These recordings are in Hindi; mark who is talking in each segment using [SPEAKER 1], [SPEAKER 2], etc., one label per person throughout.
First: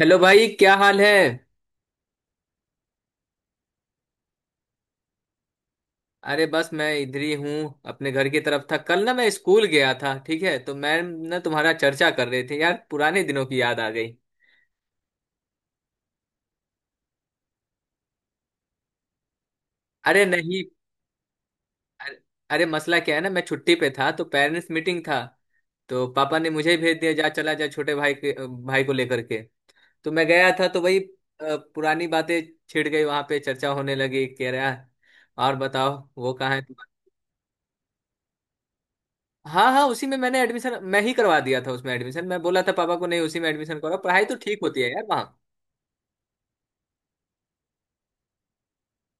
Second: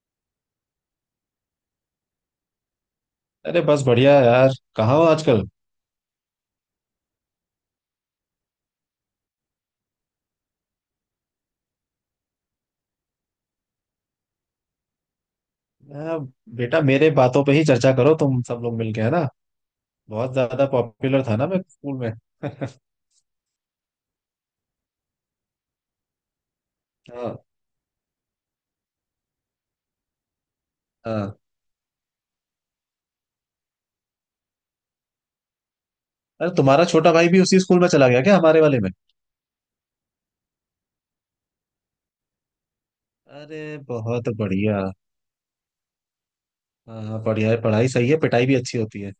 [SPEAKER 1] हेलो भाई, क्या हाल है?
[SPEAKER 2] अरे बस बढ़िया है यार। कहाँ हो आजकल।
[SPEAKER 1] अरे बस मैं इधर ही हूँ, अपने घर की तरफ था। कल ना मैं स्कूल गया था, ठीक है? तो मैम ना, तुम्हारा चर्चा कर रहे थे यार। पुराने दिनों की याद आ गई।
[SPEAKER 2] आ, बेटा मेरे बातों पे ही चर्चा करो तुम सब लोग मिलके, है ना।
[SPEAKER 1] अरे
[SPEAKER 2] बहुत
[SPEAKER 1] नहीं।
[SPEAKER 2] ज्यादा पॉपुलर था ना मैं स्कूल में।
[SPEAKER 1] अरे। अरे मसला क्या है ना, मैं छुट्टी पे था तो पेरेंट्स मीटिंग था। तो पापा ने मुझे ही भेज दिया, जा
[SPEAKER 2] हाँ,
[SPEAKER 1] चला जा छोटे भाई के, भाई को लेकर के। तो मैं गया था तो वही
[SPEAKER 2] हाँ।
[SPEAKER 1] पुरानी बातें छिड़ गई। वहां पे चर्चा होने लगी। कह रहा, और बताओ वो
[SPEAKER 2] अरे
[SPEAKER 1] कहाँ है।
[SPEAKER 2] तुम्हारा छोटा भाई भी उसी स्कूल में चला गया क्या, हमारे वाले में?
[SPEAKER 1] हाँ हाँ, उसी में मैंने एडमिशन मैं ही करवा दिया था उसमें। एडमिशन मैं बोला था पापा को, नहीं उसी में
[SPEAKER 2] अरे
[SPEAKER 1] एडमिशन करो, पढ़ाई
[SPEAKER 2] बहुत
[SPEAKER 1] तो ठीक
[SPEAKER 2] बढ़िया।
[SPEAKER 1] होती है यार वहाँ।
[SPEAKER 2] हाँ हाँ, बढ़िया है। पढ़ाई सही है, पिटाई भी अच्छी होती है।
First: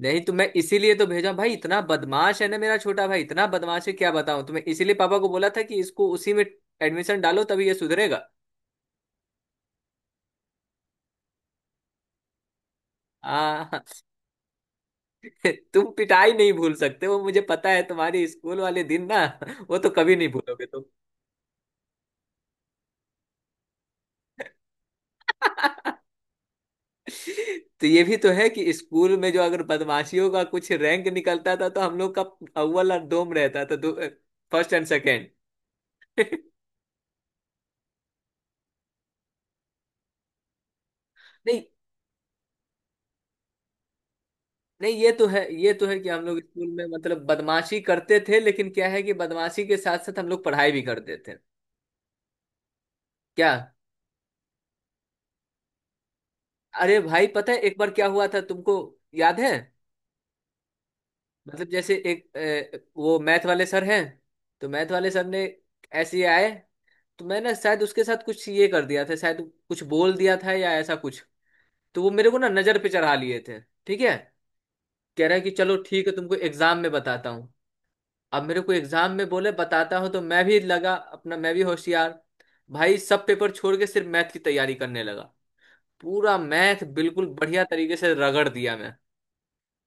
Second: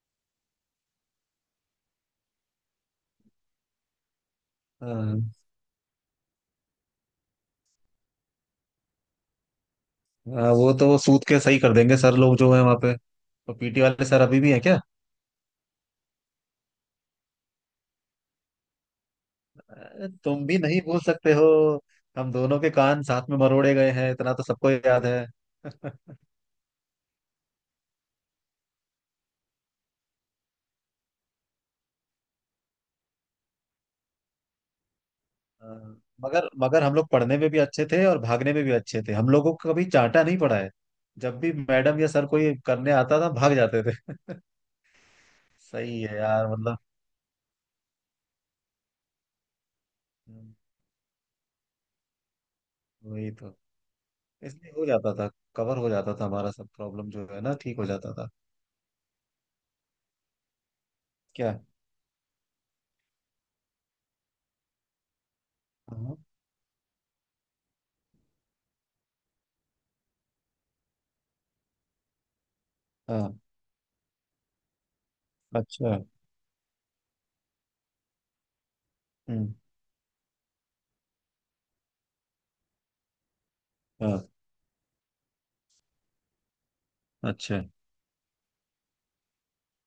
[SPEAKER 1] नहीं तो मैं इसीलिए तो भेजा भाई, इतना बदमाश है ना मेरा छोटा भाई, इतना बदमाश है क्या बताऊँ तुम्हें। इसीलिए पापा
[SPEAKER 2] हाँ,
[SPEAKER 1] को बोला था कि इसको उसी में एडमिशन डालो, तभी ये सुधरेगा।
[SPEAKER 2] हाँ वो तो सूत के सही कर देंगे सर लोग जो है वहाँ पे। तो पीटी
[SPEAKER 1] हाँ।
[SPEAKER 2] वाले सर अभी भी हैं क्या?
[SPEAKER 1] तुम पिटाई नहीं भूल सकते, वो मुझे पता है। तुम्हारी स्कूल वाले दिन ना, वो तो
[SPEAKER 2] अरे,
[SPEAKER 1] कभी नहीं
[SPEAKER 2] तुम भी
[SPEAKER 1] भूलोगे।
[SPEAKER 2] नहीं भूल सकते हो। हम दोनों के कान साथ में मरोड़े गए हैं, इतना तो सबको याद है।
[SPEAKER 1] तुम। तो ये भी तो है कि स्कूल में जो अगर बदमाशियों का कुछ रैंक निकलता था तो हम लोग का अव्वल और दोम रहता था। First and second.
[SPEAKER 2] हाँ, मगर मगर हम लोग पढ़ने में भी अच्छे थे और भागने में भी अच्छे थे। हम लोगों को कभी चांटा नहीं पड़ा है। जब भी
[SPEAKER 1] नहीं
[SPEAKER 2] मैडम या सर कोई करने आता था, भाग जाते थे।
[SPEAKER 1] नहीं, ये तो है, ये तो है
[SPEAKER 2] सही
[SPEAKER 1] कि
[SPEAKER 2] है
[SPEAKER 1] हम लोग
[SPEAKER 2] यार।
[SPEAKER 1] स्कूल
[SPEAKER 2] मतलब
[SPEAKER 1] में मतलब बदमाशी करते थे, लेकिन क्या है कि बदमाशी के साथ साथ हम लोग
[SPEAKER 2] हम्म,
[SPEAKER 1] पढ़ाई भी करते थे।
[SPEAKER 2] वही तो।
[SPEAKER 1] क्या।
[SPEAKER 2] इसलिए हो जाता था। कवर हो जाता था हमारा। सब
[SPEAKER 1] अरे
[SPEAKER 2] प्रॉब्लम जो
[SPEAKER 1] भाई
[SPEAKER 2] है
[SPEAKER 1] पता
[SPEAKER 2] ना,
[SPEAKER 1] है
[SPEAKER 2] ठीक
[SPEAKER 1] एक
[SPEAKER 2] हो
[SPEAKER 1] बार क्या
[SPEAKER 2] जाता
[SPEAKER 1] हुआ
[SPEAKER 2] था।
[SPEAKER 1] था तुमको, याद है?
[SPEAKER 2] क्या?
[SPEAKER 1] मतलब जैसे एक वो मैथ वाले सर हैं, तो मैथ वाले सर ने
[SPEAKER 2] हाँ,
[SPEAKER 1] ऐसे ही आए। तो मैं ना शायद उसके साथ कुछ ये कर दिया था शायद, कुछ बोल दिया था या ऐसा कुछ। तो वो मेरे को ना नजर पे चढ़ा
[SPEAKER 2] हाँ।
[SPEAKER 1] लिए थे। ठीक है, कह रहा है कि चलो
[SPEAKER 2] अच्छा।
[SPEAKER 1] ठीक है तुमको एग्जाम में बताता हूँ। अब मेरे को एग्जाम में बोले
[SPEAKER 2] हम्म।
[SPEAKER 1] बताता हूँ, तो मैं भी लगा अपना, मैं भी होशियार भाई। सब पेपर छोड़ के सिर्फ मैथ
[SPEAKER 2] हाँ।
[SPEAKER 1] की तैयारी करने लगा। पूरा मैथ बिल्कुल
[SPEAKER 2] अच्छा।
[SPEAKER 1] बढ़िया तरीके से रगड़ दिया मैं।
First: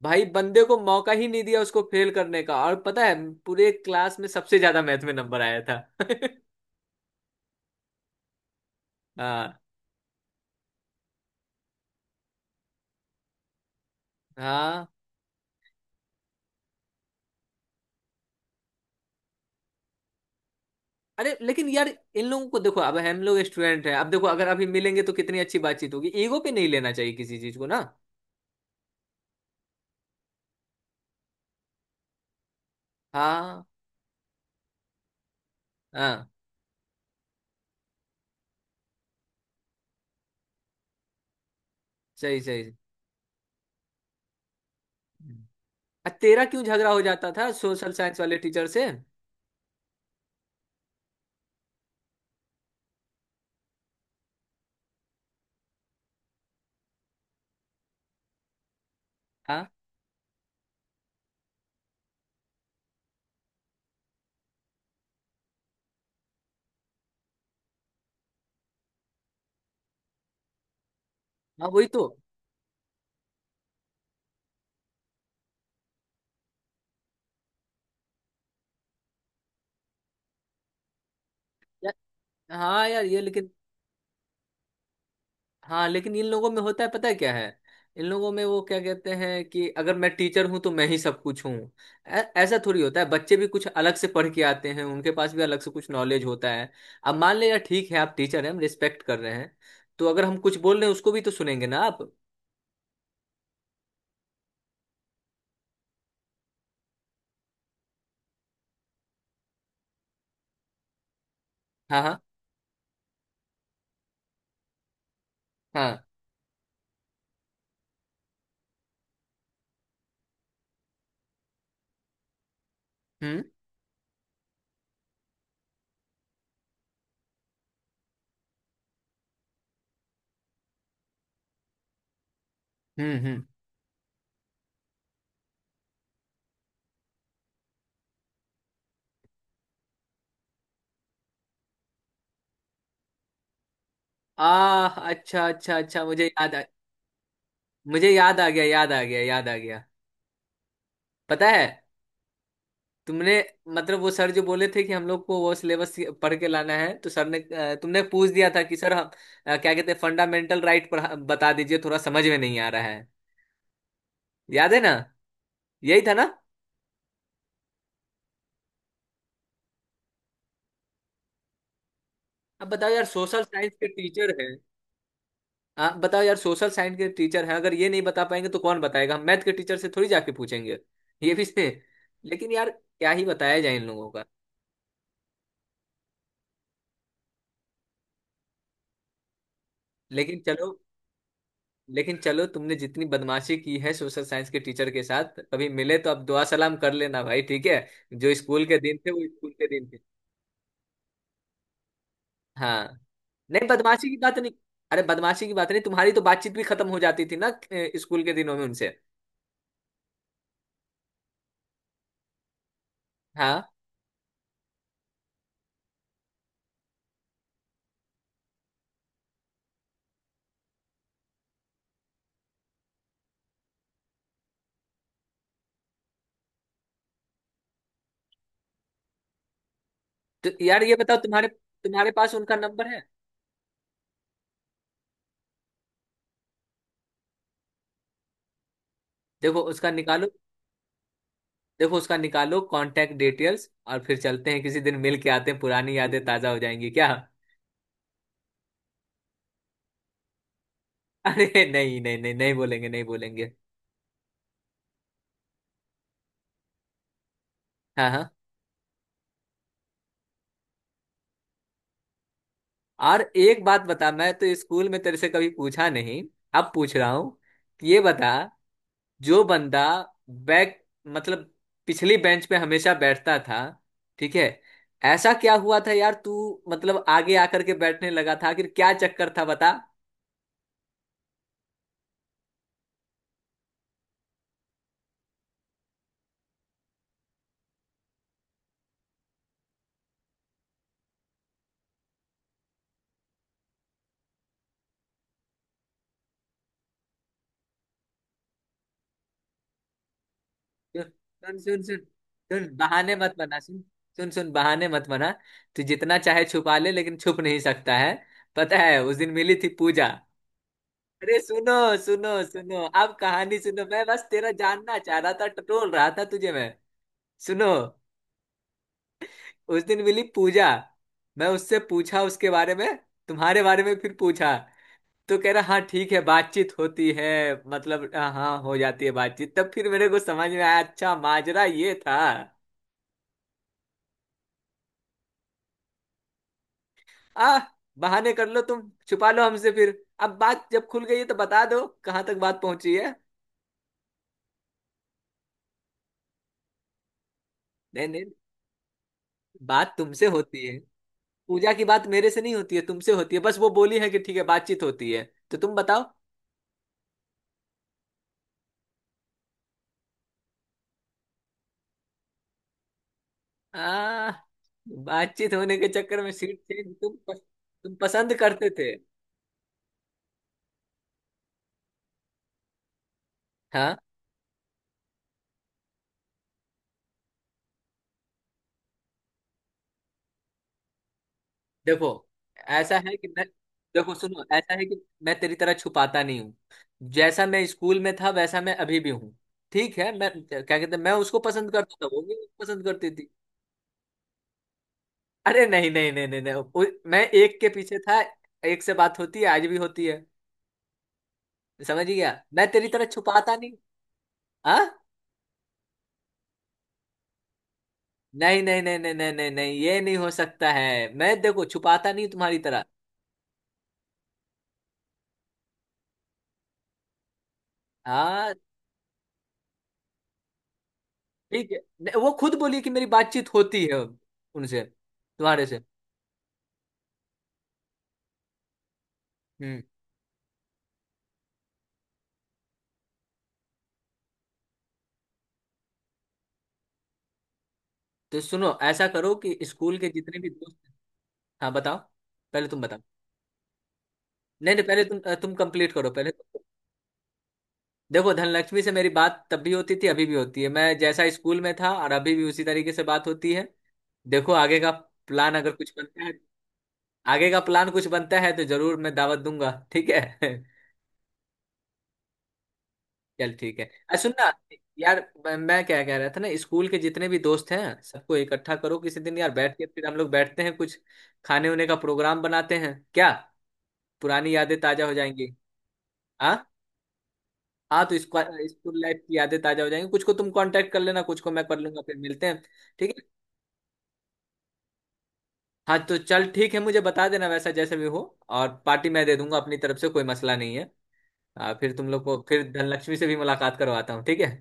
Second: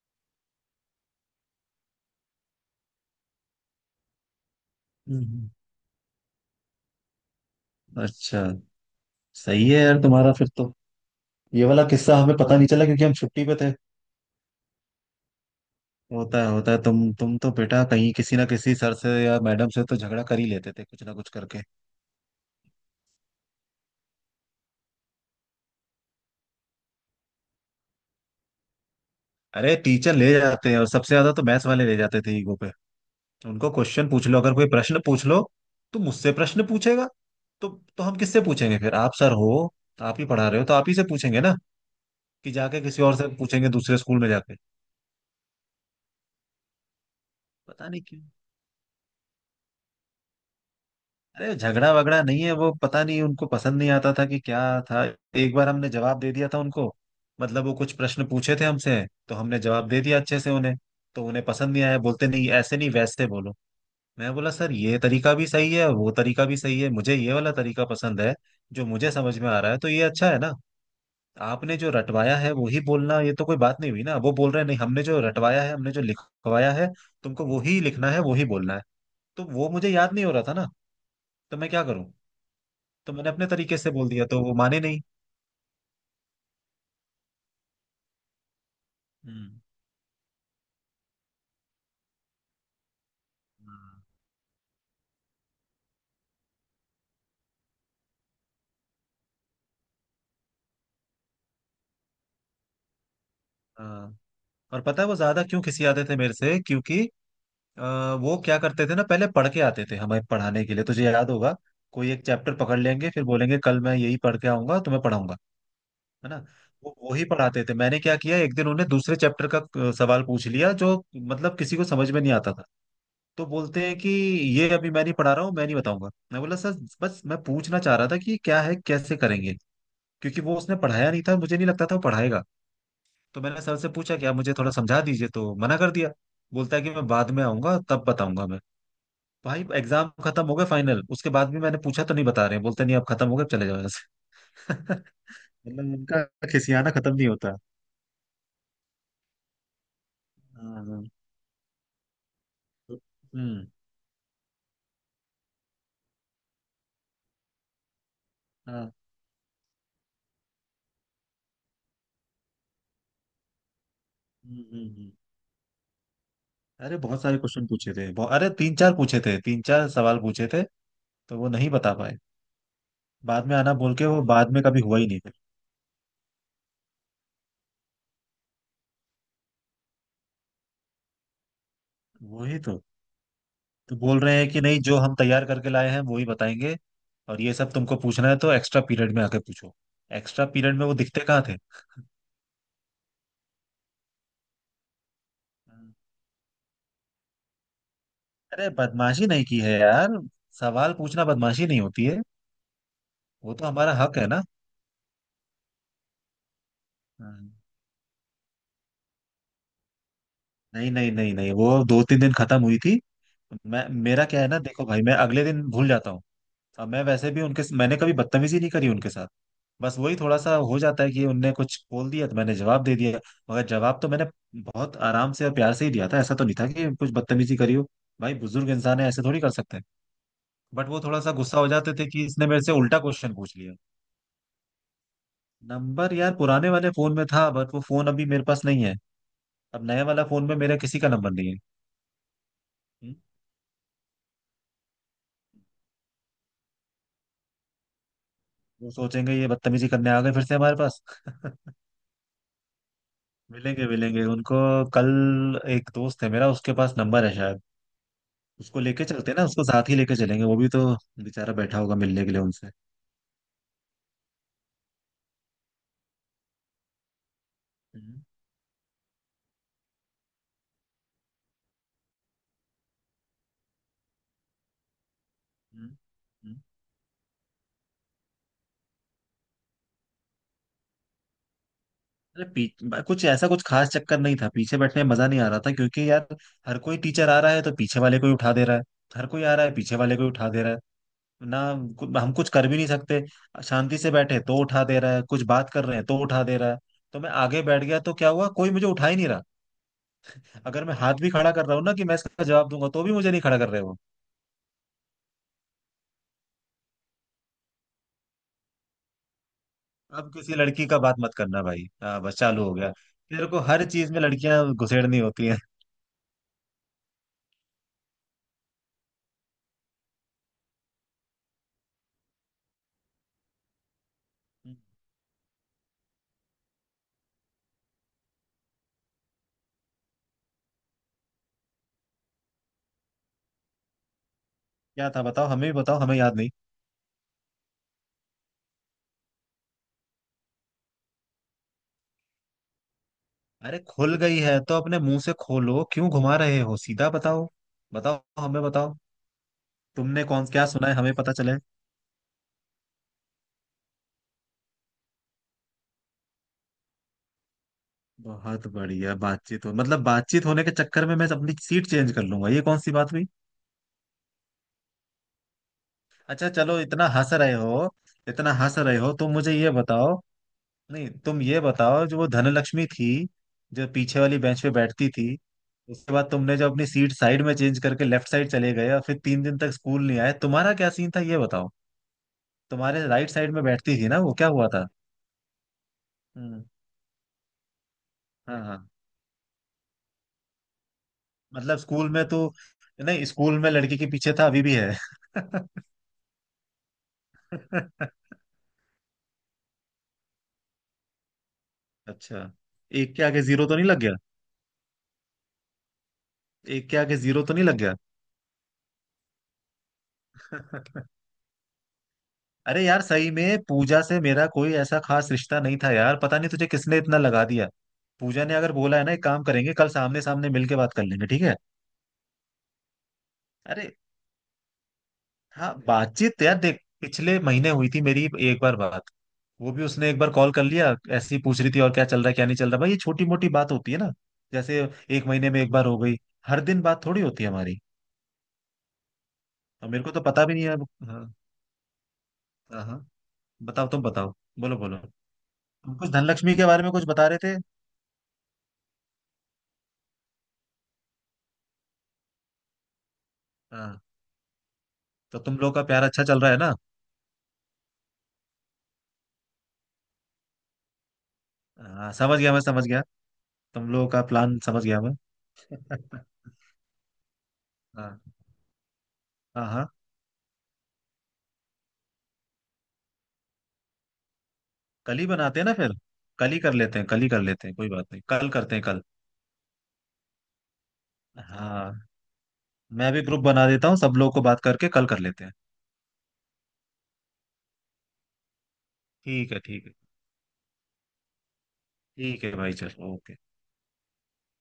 [SPEAKER 1] भाई, बंदे को मौका ही नहीं दिया उसको फेल करने का। और पता है, पूरे क्लास में सबसे ज्यादा मैथ में नंबर
[SPEAKER 2] हम्म।
[SPEAKER 1] आया था।
[SPEAKER 2] अच्छा।
[SPEAKER 1] हाँ।
[SPEAKER 2] सही है यार तुम्हारा फिर तो। ये वाला किस्सा हमें पता नहीं चला क्योंकि हम छुट्टी पे थे।
[SPEAKER 1] हाँ
[SPEAKER 2] होता है, होता है। तुम तो बेटा कहीं किसी ना किसी सर से या मैडम से तो झगड़ा कर ही लेते थे, कुछ ना कुछ
[SPEAKER 1] अरे
[SPEAKER 2] करके।
[SPEAKER 1] लेकिन यार, इन लोगों को देखो, अब हम लोग स्टूडेंट हैं। अब देखो अगर अभी मिलेंगे तो कितनी अच्छी बातचीत होगी। ईगो पे नहीं लेना चाहिए किसी चीज को ना।
[SPEAKER 2] अरे टीचर ले जाते हैं, और सबसे ज्यादा तो मैथ्स वाले ले जाते थे ईगो पे।
[SPEAKER 1] हाँ।
[SPEAKER 2] उनको क्वेश्चन पूछ लो, अगर कोई प्रश्न पूछ लो तो
[SPEAKER 1] हाँ
[SPEAKER 2] मुझसे प्रश्न पूछेगा? तो तो हम किससे पूछेंगे फिर? आप सर हो, आप ही पढ़ा रहे हो, तो आप ही से पूछेंगे ना।
[SPEAKER 1] सही
[SPEAKER 2] कि
[SPEAKER 1] सही।
[SPEAKER 2] जाके किसी और से पूछेंगे दूसरे स्कूल में जाके?
[SPEAKER 1] तेरा क्यों झगड़ा हो जाता था
[SPEAKER 2] पता
[SPEAKER 1] सोशल
[SPEAKER 2] नहीं
[SPEAKER 1] साइंस
[SPEAKER 2] क्यों।
[SPEAKER 1] वाले टीचर से?
[SPEAKER 2] अरे झगड़ा वगड़ा नहीं है वो, पता नहीं उनको पसंद नहीं आता था कि क्या था। एक बार हमने जवाब दे दिया था उनको। मतलब वो कुछ प्रश्न पूछे थे हमसे, तो हमने
[SPEAKER 1] हाँ।
[SPEAKER 2] जवाब दे दिया अच्छे से उन्हें। तो उन्हें पसंद नहीं आया। बोलते, नहीं ऐसे नहीं वैसे बोलो। मैं बोला, सर ये तरीका भी सही है, वो तरीका भी सही है। मुझे ये वाला तरीका पसंद है, जो मुझे समझ में आ रहा है, तो ये अच्छा है ना।
[SPEAKER 1] हाँ
[SPEAKER 2] आपने
[SPEAKER 1] वही
[SPEAKER 2] जो
[SPEAKER 1] तो।
[SPEAKER 2] रटवाया है वही बोलना, ये तो कोई बात नहीं हुई ना। वो बोल रहे हैं, नहीं हमने जो रटवाया है, हमने जो लिखवाया है तुमको वही लिखना है, वही बोलना है। तो वो मुझे याद नहीं हो रहा था ना, तो मैं क्या
[SPEAKER 1] यार,
[SPEAKER 2] करूं।
[SPEAKER 1] हाँ यार
[SPEAKER 2] तो
[SPEAKER 1] ये
[SPEAKER 2] मैंने अपने
[SPEAKER 1] लेकिन,
[SPEAKER 2] तरीके से बोल दिया, तो वो माने नहीं।
[SPEAKER 1] हाँ लेकिन इन लोगों में होता है, पता है क्या है। इन लोगों में वो क्या कहते हैं
[SPEAKER 2] हम्म।
[SPEAKER 1] कि अगर मैं टीचर हूँ तो मैं ही सब कुछ हूँ। ऐसा थोड़ी होता है, बच्चे भी कुछ अलग
[SPEAKER 2] हाँ।
[SPEAKER 1] से पढ़ के आते हैं, उनके पास भी अलग से कुछ नॉलेज होता है। अब मान लिया ठीक है आप टीचर हैं, हम रिस्पेक्ट कर रहे हैं। तो अगर हम कुछ बोल रहे हैं उसको भी तो सुनेंगे ना आप।
[SPEAKER 2] हाँ। और पता है वो ज्यादा क्यों खिसियाते थे मेरे से? क्योंकि अ, वो क्या करते थे ना, पहले पढ़ के आते थे हमें पढ़ाने के लिए, तुझे याद होगा।
[SPEAKER 1] हाँ।
[SPEAKER 2] कोई
[SPEAKER 1] हाँ
[SPEAKER 2] एक चैप्टर पकड़ लेंगे, फिर बोलेंगे कल मैं यही पढ़ के आऊंगा तुम्हें पढ़ाऊंगा,
[SPEAKER 1] हाँ।
[SPEAKER 2] है ना। वो ही पढ़ाते थे। मैंने क्या किया, एक दिन उन्हें दूसरे चैप्टर का सवाल पूछ लिया, जो मतलब किसी को समझ में नहीं आता था।
[SPEAKER 1] हम्म
[SPEAKER 2] तो बोलते हैं कि ये अभी मैं नहीं पढ़ा रहा हूँ, मैं नहीं बताऊंगा। मैं बोला सर बस मैं पूछना चाह रहा था कि क्या है, कैसे करेंगे, क्योंकि वो उसने पढ़ाया नहीं था। मुझे नहीं लगता था वो पढ़ाएगा। तो
[SPEAKER 1] हम्म।
[SPEAKER 2] मैंने सर से पूछा कि आप मुझे थोड़ा समझा दीजिए, तो मना कर दिया। बोलता है कि मैं बाद में आऊंगा तब बताऊंगा मैं। भाई एग्जाम खत्म हो गए फाइनल, उसके बाद भी मैंने पूछा तो नहीं बता रहे हैं। बोलते, नहीं अब खत्म हो गए, अब चले जाओ यहाँ से।
[SPEAKER 1] आ अच्छा अच्छा
[SPEAKER 2] मतलब
[SPEAKER 1] अच्छा,
[SPEAKER 2] उनका
[SPEAKER 1] मुझे याद आ।
[SPEAKER 2] खिसियाना खत्म नहीं होता।
[SPEAKER 1] मुझे याद आ गया, याद आ गया, याद आ गया।
[SPEAKER 2] हाँ, हाँ।
[SPEAKER 1] पता है
[SPEAKER 2] तो-
[SPEAKER 1] तुमने,
[SPEAKER 2] हम्म।
[SPEAKER 1] मतलब वो सर जो बोले थे कि हम लोग को वो सिलेबस पढ़ के लाना है, तो सर ने तुमने पूछ दिया था कि
[SPEAKER 2] हाँ।
[SPEAKER 1] सर हम क्या कहते हैं फंडामेंटल राइट पढ़ा, बता दीजिए थोड़ा समझ में नहीं आ रहा है।
[SPEAKER 2] हम्म।
[SPEAKER 1] याद है ना, यही था ना?
[SPEAKER 2] अरे बहुत सारे क्वेश्चन पूछे थे, बहु- अरे तीन चार पूछे थे, तीन चार सवाल पूछे थे, तो वो नहीं बता पाए।
[SPEAKER 1] अब बताओ यार, सोशल
[SPEAKER 2] बाद में आना
[SPEAKER 1] साइंस के
[SPEAKER 2] बोल के, वो
[SPEAKER 1] टीचर
[SPEAKER 2] बाद
[SPEAKER 1] हैं।
[SPEAKER 2] में कभी हुआ ही नहीं फिर।
[SPEAKER 1] आप बताओ यार, सोशल साइंस के टीचर हैं, अगर ये नहीं बता पाएंगे तो कौन बताएगा? हम मैथ के टीचर से थोड़ी जाके पूछेंगे। ये भी से। लेकिन
[SPEAKER 2] वही
[SPEAKER 1] यार
[SPEAKER 2] तो।
[SPEAKER 1] क्या ही बताया जाए इन
[SPEAKER 2] तो
[SPEAKER 1] लोगों
[SPEAKER 2] बोल
[SPEAKER 1] का।
[SPEAKER 2] रहे हैं कि नहीं, जो हम तैयार करके लाए हैं वो ही बताएंगे। और ये सब तुमको पूछना है तो एक्स्ट्रा पीरियड में आके पूछो।
[SPEAKER 1] लेकिन
[SPEAKER 2] एक्स्ट्रा
[SPEAKER 1] चलो,
[SPEAKER 2] पीरियड में वो दिखते कहाँ थे।
[SPEAKER 1] लेकिन चलो तुमने जितनी बदमाशी की है सोशल साइंस के टीचर के साथ, कभी मिले तो आप दुआ सलाम कर लेना भाई, ठीक है? जो स्कूल
[SPEAKER 2] अरे
[SPEAKER 1] के दिन थे
[SPEAKER 2] बदमाशी
[SPEAKER 1] वो
[SPEAKER 2] नहीं
[SPEAKER 1] स्कूल
[SPEAKER 2] की
[SPEAKER 1] के
[SPEAKER 2] है
[SPEAKER 1] दिन थे।
[SPEAKER 2] यार, सवाल पूछना बदमाशी नहीं होती है।
[SPEAKER 1] हाँ।
[SPEAKER 2] वो तो
[SPEAKER 1] नहीं
[SPEAKER 2] हमारा
[SPEAKER 1] बदमाशी की
[SPEAKER 2] हक है
[SPEAKER 1] बात
[SPEAKER 2] ना।
[SPEAKER 1] नहीं, अरे बदमाशी की बात नहीं। तुम्हारी तो बातचीत भी खत्म हो जाती थी ना
[SPEAKER 2] हम्म।
[SPEAKER 1] स्कूल के दिनों में उनसे।
[SPEAKER 2] नहीं नहीं नहीं नहीं, वो दो तीन दिन खत्म हुई थी।
[SPEAKER 1] हाँ
[SPEAKER 2] मैं, मेरा क्या है ना, देखो भाई मैं अगले दिन भूल जाता हूँ। अब मैं वैसे भी उनके, मैंने कभी बदतमीजी नहीं करी उनके साथ। बस वही थोड़ा सा हो जाता है कि उनने कुछ बोल दिया तो मैंने जवाब दे दिया। मगर जवाब तो मैंने बहुत आराम से और प्यार से ही दिया था, ऐसा तो नहीं था कि कुछ बदतमीजी करी हो। भाई बुजुर्ग इंसान है, ऐसे थोड़ी कर सकते हैं।
[SPEAKER 1] तो यार
[SPEAKER 2] बट
[SPEAKER 1] ये
[SPEAKER 2] वो
[SPEAKER 1] बताओ,
[SPEAKER 2] थोड़ा सा
[SPEAKER 1] तुम्हारे
[SPEAKER 2] गुस्सा हो जाते थे
[SPEAKER 1] तुम्हारे
[SPEAKER 2] कि
[SPEAKER 1] पास
[SPEAKER 2] इसने
[SPEAKER 1] उनका
[SPEAKER 2] मेरे से
[SPEAKER 1] नंबर
[SPEAKER 2] उल्टा
[SPEAKER 1] है?
[SPEAKER 2] क्वेश्चन पूछ लिया। नंबर यार पुराने वाले फोन में था, बट वो फोन अभी मेरे पास नहीं है।
[SPEAKER 1] देखो
[SPEAKER 2] अब
[SPEAKER 1] उसका
[SPEAKER 2] नए वाला
[SPEAKER 1] निकालो।
[SPEAKER 2] फोन में मेरा किसी का नंबर नहीं है।
[SPEAKER 1] देखो उसका निकालो कांटेक्ट
[SPEAKER 2] हम्म,
[SPEAKER 1] डिटेल्स, और फिर चलते हैं किसी दिन, मिल के आते हैं, पुरानी यादें ताजा हो जाएंगी क्या।
[SPEAKER 2] वो सोचेंगे ये बदतमीजी करने आ गए फिर से हमारे पास।
[SPEAKER 1] अरे नहीं नहीं नहीं नहीं, बोलेंगे नहीं बोलेंगे।
[SPEAKER 2] मिलेंगे मिलेंगे उनको कल। एक दोस्त है मेरा उसके पास नंबर है शायद।
[SPEAKER 1] हाँ हाँ।
[SPEAKER 2] उसको लेके चलते हैं ना, उसको साथ ही लेके चलेंगे। वो भी तो बेचारा बैठा होगा मिलने के लिए उनसे।
[SPEAKER 1] और एक बात बता, मैं तो स्कूल में तेरे से कभी पूछा नहीं, अब पूछ रहा हूँ। ये
[SPEAKER 2] हम्म।
[SPEAKER 1] बता, जो बंदा बैक, मतलब पिछली बेंच पे हमेशा बैठता था, ठीक है? ऐसा क्या हुआ था
[SPEAKER 2] हम्म,
[SPEAKER 1] यार
[SPEAKER 2] हम्म।
[SPEAKER 1] तू मतलब आगे आकर के बैठने लगा था? आखिर क्या चक्कर था बता।
[SPEAKER 2] अरे पीछ- बा- कुछ ऐसा कुछ खास चक्कर नहीं था। पीछे बैठने में मजा नहीं आ रहा था क्योंकि यार हर कोई टीचर आ रहा है तो पीछे वाले को ही उठा दे रहा है। हर कोई आ रहा है पीछे वाले को ही उठा दे रहा है ना। कु- हम कुछ कर भी नहीं सकते। शांति से बैठे तो उठा दे रहा है, कुछ बात कर रहे हैं तो उठा दे रहा है। तो मैं आगे बैठ गया तो क्या हुआ, कोई मुझे उठा ही नहीं रहा। अगर मैं
[SPEAKER 1] सुन
[SPEAKER 2] हाथ भी खड़ा
[SPEAKER 1] सुन
[SPEAKER 2] कर रहा
[SPEAKER 1] सुन
[SPEAKER 2] हूँ ना
[SPEAKER 1] सुन
[SPEAKER 2] कि मैं इसका जवाब
[SPEAKER 1] सुन,
[SPEAKER 2] दूंगा, तो भी
[SPEAKER 1] बहाने
[SPEAKER 2] मुझे
[SPEAKER 1] मत
[SPEAKER 2] नहीं खड़ा
[SPEAKER 1] बना।
[SPEAKER 2] कर रहे
[SPEAKER 1] सुन
[SPEAKER 2] वो।
[SPEAKER 1] सुन सुन, बहाने मत बना। तू जितना चाहे छुपा ले, लेकिन छुप नहीं सकता है। पता है उस दिन मिली थी पूजा।
[SPEAKER 2] अब किसी लड़की का बात मत
[SPEAKER 1] अरे
[SPEAKER 2] करना
[SPEAKER 1] सुनो,
[SPEAKER 2] भाई, हाँ
[SPEAKER 1] सुनो
[SPEAKER 2] बस चालू हो
[SPEAKER 1] सुनो
[SPEAKER 2] गया।
[SPEAKER 1] अब
[SPEAKER 2] तेरे को
[SPEAKER 1] कहानी
[SPEAKER 2] हर
[SPEAKER 1] सुनो, मैं
[SPEAKER 2] चीज में
[SPEAKER 1] बस तेरा
[SPEAKER 2] लड़कियां
[SPEAKER 1] जानना
[SPEAKER 2] घुसेड़नी
[SPEAKER 1] चाह रहा
[SPEAKER 2] होती
[SPEAKER 1] था,
[SPEAKER 2] हैं।
[SPEAKER 1] टटोल रहा था तुझे मैं। सुनो, उस दिन मिली पूजा, मैं उससे पूछा उसके बारे में, तुम्हारे बारे में फिर पूछा। तो कह रहा हाँ ठीक है, बातचीत होती है। मतलब हाँ हाँ, हो जाती है बातचीत। तब फिर मेरे को समझ में आया, अच्छा माजरा ये था।
[SPEAKER 2] क्या था बताओ, हमें भी बताओ, हमें याद नहीं।
[SPEAKER 1] आ, बहाने कर लो, तुम छुपा लो हमसे फिर। अब बात जब खुल गई है तो बता दो कहाँ तक बात पहुंची है।
[SPEAKER 2] अरे खुल गई है तो अपने मुंह से खोलो, क्यों घुमा रहे हो, सीधा बताओ।
[SPEAKER 1] नहीं
[SPEAKER 2] बताओ,
[SPEAKER 1] नहीं,
[SPEAKER 2] हमें बताओ।
[SPEAKER 1] बात
[SPEAKER 2] तुमने
[SPEAKER 1] तुमसे
[SPEAKER 2] कौन क्या
[SPEAKER 1] होती।
[SPEAKER 2] सुना है, हमें पता चले।
[SPEAKER 1] पूजा की बात मेरे से नहीं होती है, तुमसे होती है। बस वो बोली है कि ठीक है बातचीत होती है। तो तुम बताओ।
[SPEAKER 2] बहुत बढ़िया बातचीत हो, मतलब बातचीत होने के चक्कर में मैं अपनी सीट चेंज कर लूंगा, ये कौन सी बात हुई।
[SPEAKER 1] आ, बातचीत होने के चक्कर में
[SPEAKER 2] अच्छा
[SPEAKER 1] सीट
[SPEAKER 2] चलो,
[SPEAKER 1] चेंज?
[SPEAKER 2] इतना हंस रहे हो,
[SPEAKER 1] तुम पसंद
[SPEAKER 2] इतना
[SPEAKER 1] करते
[SPEAKER 2] हंस
[SPEAKER 1] थे।
[SPEAKER 2] रहे हो तो मुझे ये बताओ। नहीं तुम ये बताओ, जो वो धनलक्ष्मी थी जो
[SPEAKER 1] हाँ।
[SPEAKER 2] पीछे वाली बेंच पे बैठती थी, उसके बाद तुमने जो अपनी सीट साइड में चेंज करके लेफ्ट साइड चले गए और फिर तीन दिन तक स्कूल नहीं आए, तुम्हारा क्या सीन था, ये बताओ।
[SPEAKER 1] देखो ऐसा
[SPEAKER 2] तुम्हारे
[SPEAKER 1] है कि
[SPEAKER 2] राइट
[SPEAKER 1] मैं,
[SPEAKER 2] साइड में बैठती थी
[SPEAKER 1] देखो
[SPEAKER 2] ना वो,
[SPEAKER 1] सुनो
[SPEAKER 2] क्या हुआ
[SPEAKER 1] ऐसा है
[SPEAKER 2] था।
[SPEAKER 1] कि मैं तेरी तरह छुपाता नहीं हूँ।
[SPEAKER 2] हम्म।
[SPEAKER 1] जैसा मैं स्कूल में था
[SPEAKER 2] हाँ,
[SPEAKER 1] वैसा मैं
[SPEAKER 2] हाँ।
[SPEAKER 1] अभी भी हूँ, ठीक है? मैं क्या कहते हैं, मैं उसको पसंद
[SPEAKER 2] मतलब
[SPEAKER 1] करता था,
[SPEAKER 2] स्कूल
[SPEAKER 1] वो
[SPEAKER 2] में
[SPEAKER 1] भी मुझे
[SPEAKER 2] तो।
[SPEAKER 1] पसंद करती
[SPEAKER 2] नहीं
[SPEAKER 1] थी।
[SPEAKER 2] स्कूल में लड़की के पीछे था, अभी भी है।
[SPEAKER 1] अरे नहीं नहीं नहीं नहीं नहीं, मैं एक के पीछे था। एक से बात होती है, आज भी होती है। समझ गया,
[SPEAKER 2] अच्छा।
[SPEAKER 1] मैं तेरी तरह
[SPEAKER 2] एक के आगे
[SPEAKER 1] छुपाता
[SPEAKER 2] जीरो
[SPEAKER 1] नहीं।
[SPEAKER 2] तो नहीं लग गया।
[SPEAKER 1] आ?
[SPEAKER 2] एक के आगे जीरो तो नहीं लग
[SPEAKER 1] नहीं नहीं नहीं नहीं नहीं नहीं नहीं, ये नहीं हो सकता है।
[SPEAKER 2] गया।
[SPEAKER 1] मैं देखो छुपाता नहीं तुम्हारी
[SPEAKER 2] अरे
[SPEAKER 1] तरह।
[SPEAKER 2] यार सही में पूजा से मेरा कोई ऐसा खास रिश्ता नहीं था यार, पता नहीं तुझे किसने इतना लगा दिया। पूजा
[SPEAKER 1] हाँ
[SPEAKER 2] ने अगर बोला है ना, एक काम करेंगे कल सामने सामने मिलके बात कर लेंगे, ठीक है।
[SPEAKER 1] ठीक है। नहीं, वो खुद बोली कि मेरी बातचीत होती
[SPEAKER 2] अरे।
[SPEAKER 1] है उनसे, तुम्हारे
[SPEAKER 2] हाँ
[SPEAKER 1] से।
[SPEAKER 2] बातचीत तो यार देख पिछले महीने हुई थी मेरी एक बार बात। वो
[SPEAKER 1] हम्म।
[SPEAKER 2] भी उसने एक बार कॉल कर लिया, ऐसे ही पूछ रही थी और क्या चल रहा है, क्या नहीं चल रहा। भाई ये छोटी मोटी बात होती है ना। जैसे एक महीने में एक बार हो गई, हर दिन बात थोड़ी होती है हमारी।
[SPEAKER 1] तो सुनो, ऐसा करो कि
[SPEAKER 2] और
[SPEAKER 1] स्कूल
[SPEAKER 2] मेरे
[SPEAKER 1] के
[SPEAKER 2] को तो
[SPEAKER 1] जितने
[SPEAKER 2] पता
[SPEAKER 1] भी
[SPEAKER 2] भी नहीं है
[SPEAKER 1] दोस्त।
[SPEAKER 2] अब- हाँ।
[SPEAKER 1] हाँ बताओ, पहले तुम
[SPEAKER 2] हाँ,
[SPEAKER 1] बताओ।
[SPEAKER 2] हाँ बताओ, तुम बताओ,
[SPEAKER 1] नहीं
[SPEAKER 2] बोलो
[SPEAKER 1] नहीं,
[SPEAKER 2] बोलो।
[SPEAKER 1] पहले तुम,
[SPEAKER 2] तुम
[SPEAKER 1] कंप्लीट करो
[SPEAKER 2] कुछ
[SPEAKER 1] पहले।
[SPEAKER 2] धनलक्ष्मी के बारे में कुछ बता रहे थे।
[SPEAKER 1] देखो धनलक्ष्मी से मेरी बात तब भी होती थी, अभी भी होती है। मैं जैसा स्कूल में था और अभी भी उसी तरीके से बात होती है।
[SPEAKER 2] हाँ।
[SPEAKER 1] देखो आगे का
[SPEAKER 2] तो
[SPEAKER 1] प्लान
[SPEAKER 2] तुम
[SPEAKER 1] अगर
[SPEAKER 2] लोग का
[SPEAKER 1] कुछ
[SPEAKER 2] प्यार अच्छा
[SPEAKER 1] बनता है,
[SPEAKER 2] चल रहा है ना।
[SPEAKER 1] आगे का प्लान कुछ बनता है तो जरूर मैं दावत दूंगा, ठीक है?
[SPEAKER 2] हाँ, समझ गया मैं, समझ गया।
[SPEAKER 1] चल ठीक है,
[SPEAKER 2] तुम लोगों
[SPEAKER 1] अरे
[SPEAKER 2] का
[SPEAKER 1] सुन ना
[SPEAKER 2] प्लान समझ गया मैं।
[SPEAKER 1] यार। मैं क्या कह रहा था ना, स्कूल के जितने भी दोस्त हैं
[SPEAKER 2] हाँ।
[SPEAKER 1] सबको इकट्ठा करो किसी दिन यार।
[SPEAKER 2] हाँ,
[SPEAKER 1] बैठ के
[SPEAKER 2] हाँ।
[SPEAKER 1] फिर हम लोग बैठते हैं, कुछ खाने उने का प्रोग्राम बनाते हैं क्या? पुरानी यादें ताजा हो
[SPEAKER 2] कल ही
[SPEAKER 1] जाएंगी।
[SPEAKER 2] बनाते हैं ना फिर, कल
[SPEAKER 1] हाँ।
[SPEAKER 2] ही कर लेते हैं, कल ही कर लेते हैं, कोई
[SPEAKER 1] हाँ
[SPEAKER 2] बात
[SPEAKER 1] तो
[SPEAKER 2] नहीं, कल
[SPEAKER 1] स्कूल,
[SPEAKER 2] करते हैं
[SPEAKER 1] स्कूल
[SPEAKER 2] कल।
[SPEAKER 1] लाइफ की यादें ताजा हो जाएंगी। कुछ को तुम कांटेक्ट कर लेना, कुछ को मैं कर
[SPEAKER 2] हाँ
[SPEAKER 1] लूंगा, फिर मिलते हैं,
[SPEAKER 2] मैं
[SPEAKER 1] ठीक
[SPEAKER 2] भी
[SPEAKER 1] है?
[SPEAKER 2] ग्रुप बना देता हूँ, सब लोग को बात करके कल कर लेते हैं।
[SPEAKER 1] हाँ तो चल ठीक है, मुझे बता देना वैसा जैसे भी हो। और पार्टी मैं दे
[SPEAKER 2] ठीक
[SPEAKER 1] दूंगा
[SPEAKER 2] है,
[SPEAKER 1] अपनी
[SPEAKER 2] ठीक है।
[SPEAKER 1] तरफ से, कोई मसला नहीं है। हाँ, फिर तुम लोग को
[SPEAKER 2] ठीक है
[SPEAKER 1] फिर
[SPEAKER 2] भाई चलो,
[SPEAKER 1] धनलक्ष्मी से
[SPEAKER 2] ओके।
[SPEAKER 1] भी मुलाकात करवाता हूँ, ठीक है?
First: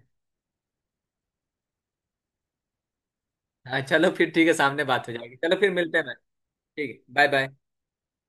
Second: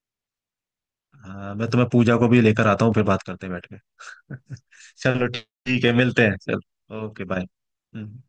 [SPEAKER 2] हाँ मैं तुम्हें पूजा को भी लेकर आता हूँ, फिर बात करते हैं बैठ
[SPEAKER 1] हाँ चलो फिर ठीक है,
[SPEAKER 2] के।
[SPEAKER 1] सामने बात हो
[SPEAKER 2] चलो
[SPEAKER 1] जाएगी। चलो फिर
[SPEAKER 2] ठीक है,
[SPEAKER 1] मिलते हैं।
[SPEAKER 2] मिलते हैं,
[SPEAKER 1] ठीक
[SPEAKER 2] चलो
[SPEAKER 1] है,
[SPEAKER 2] ओके
[SPEAKER 1] बाय
[SPEAKER 2] बाय।
[SPEAKER 1] बाय।
[SPEAKER 2] हम्म।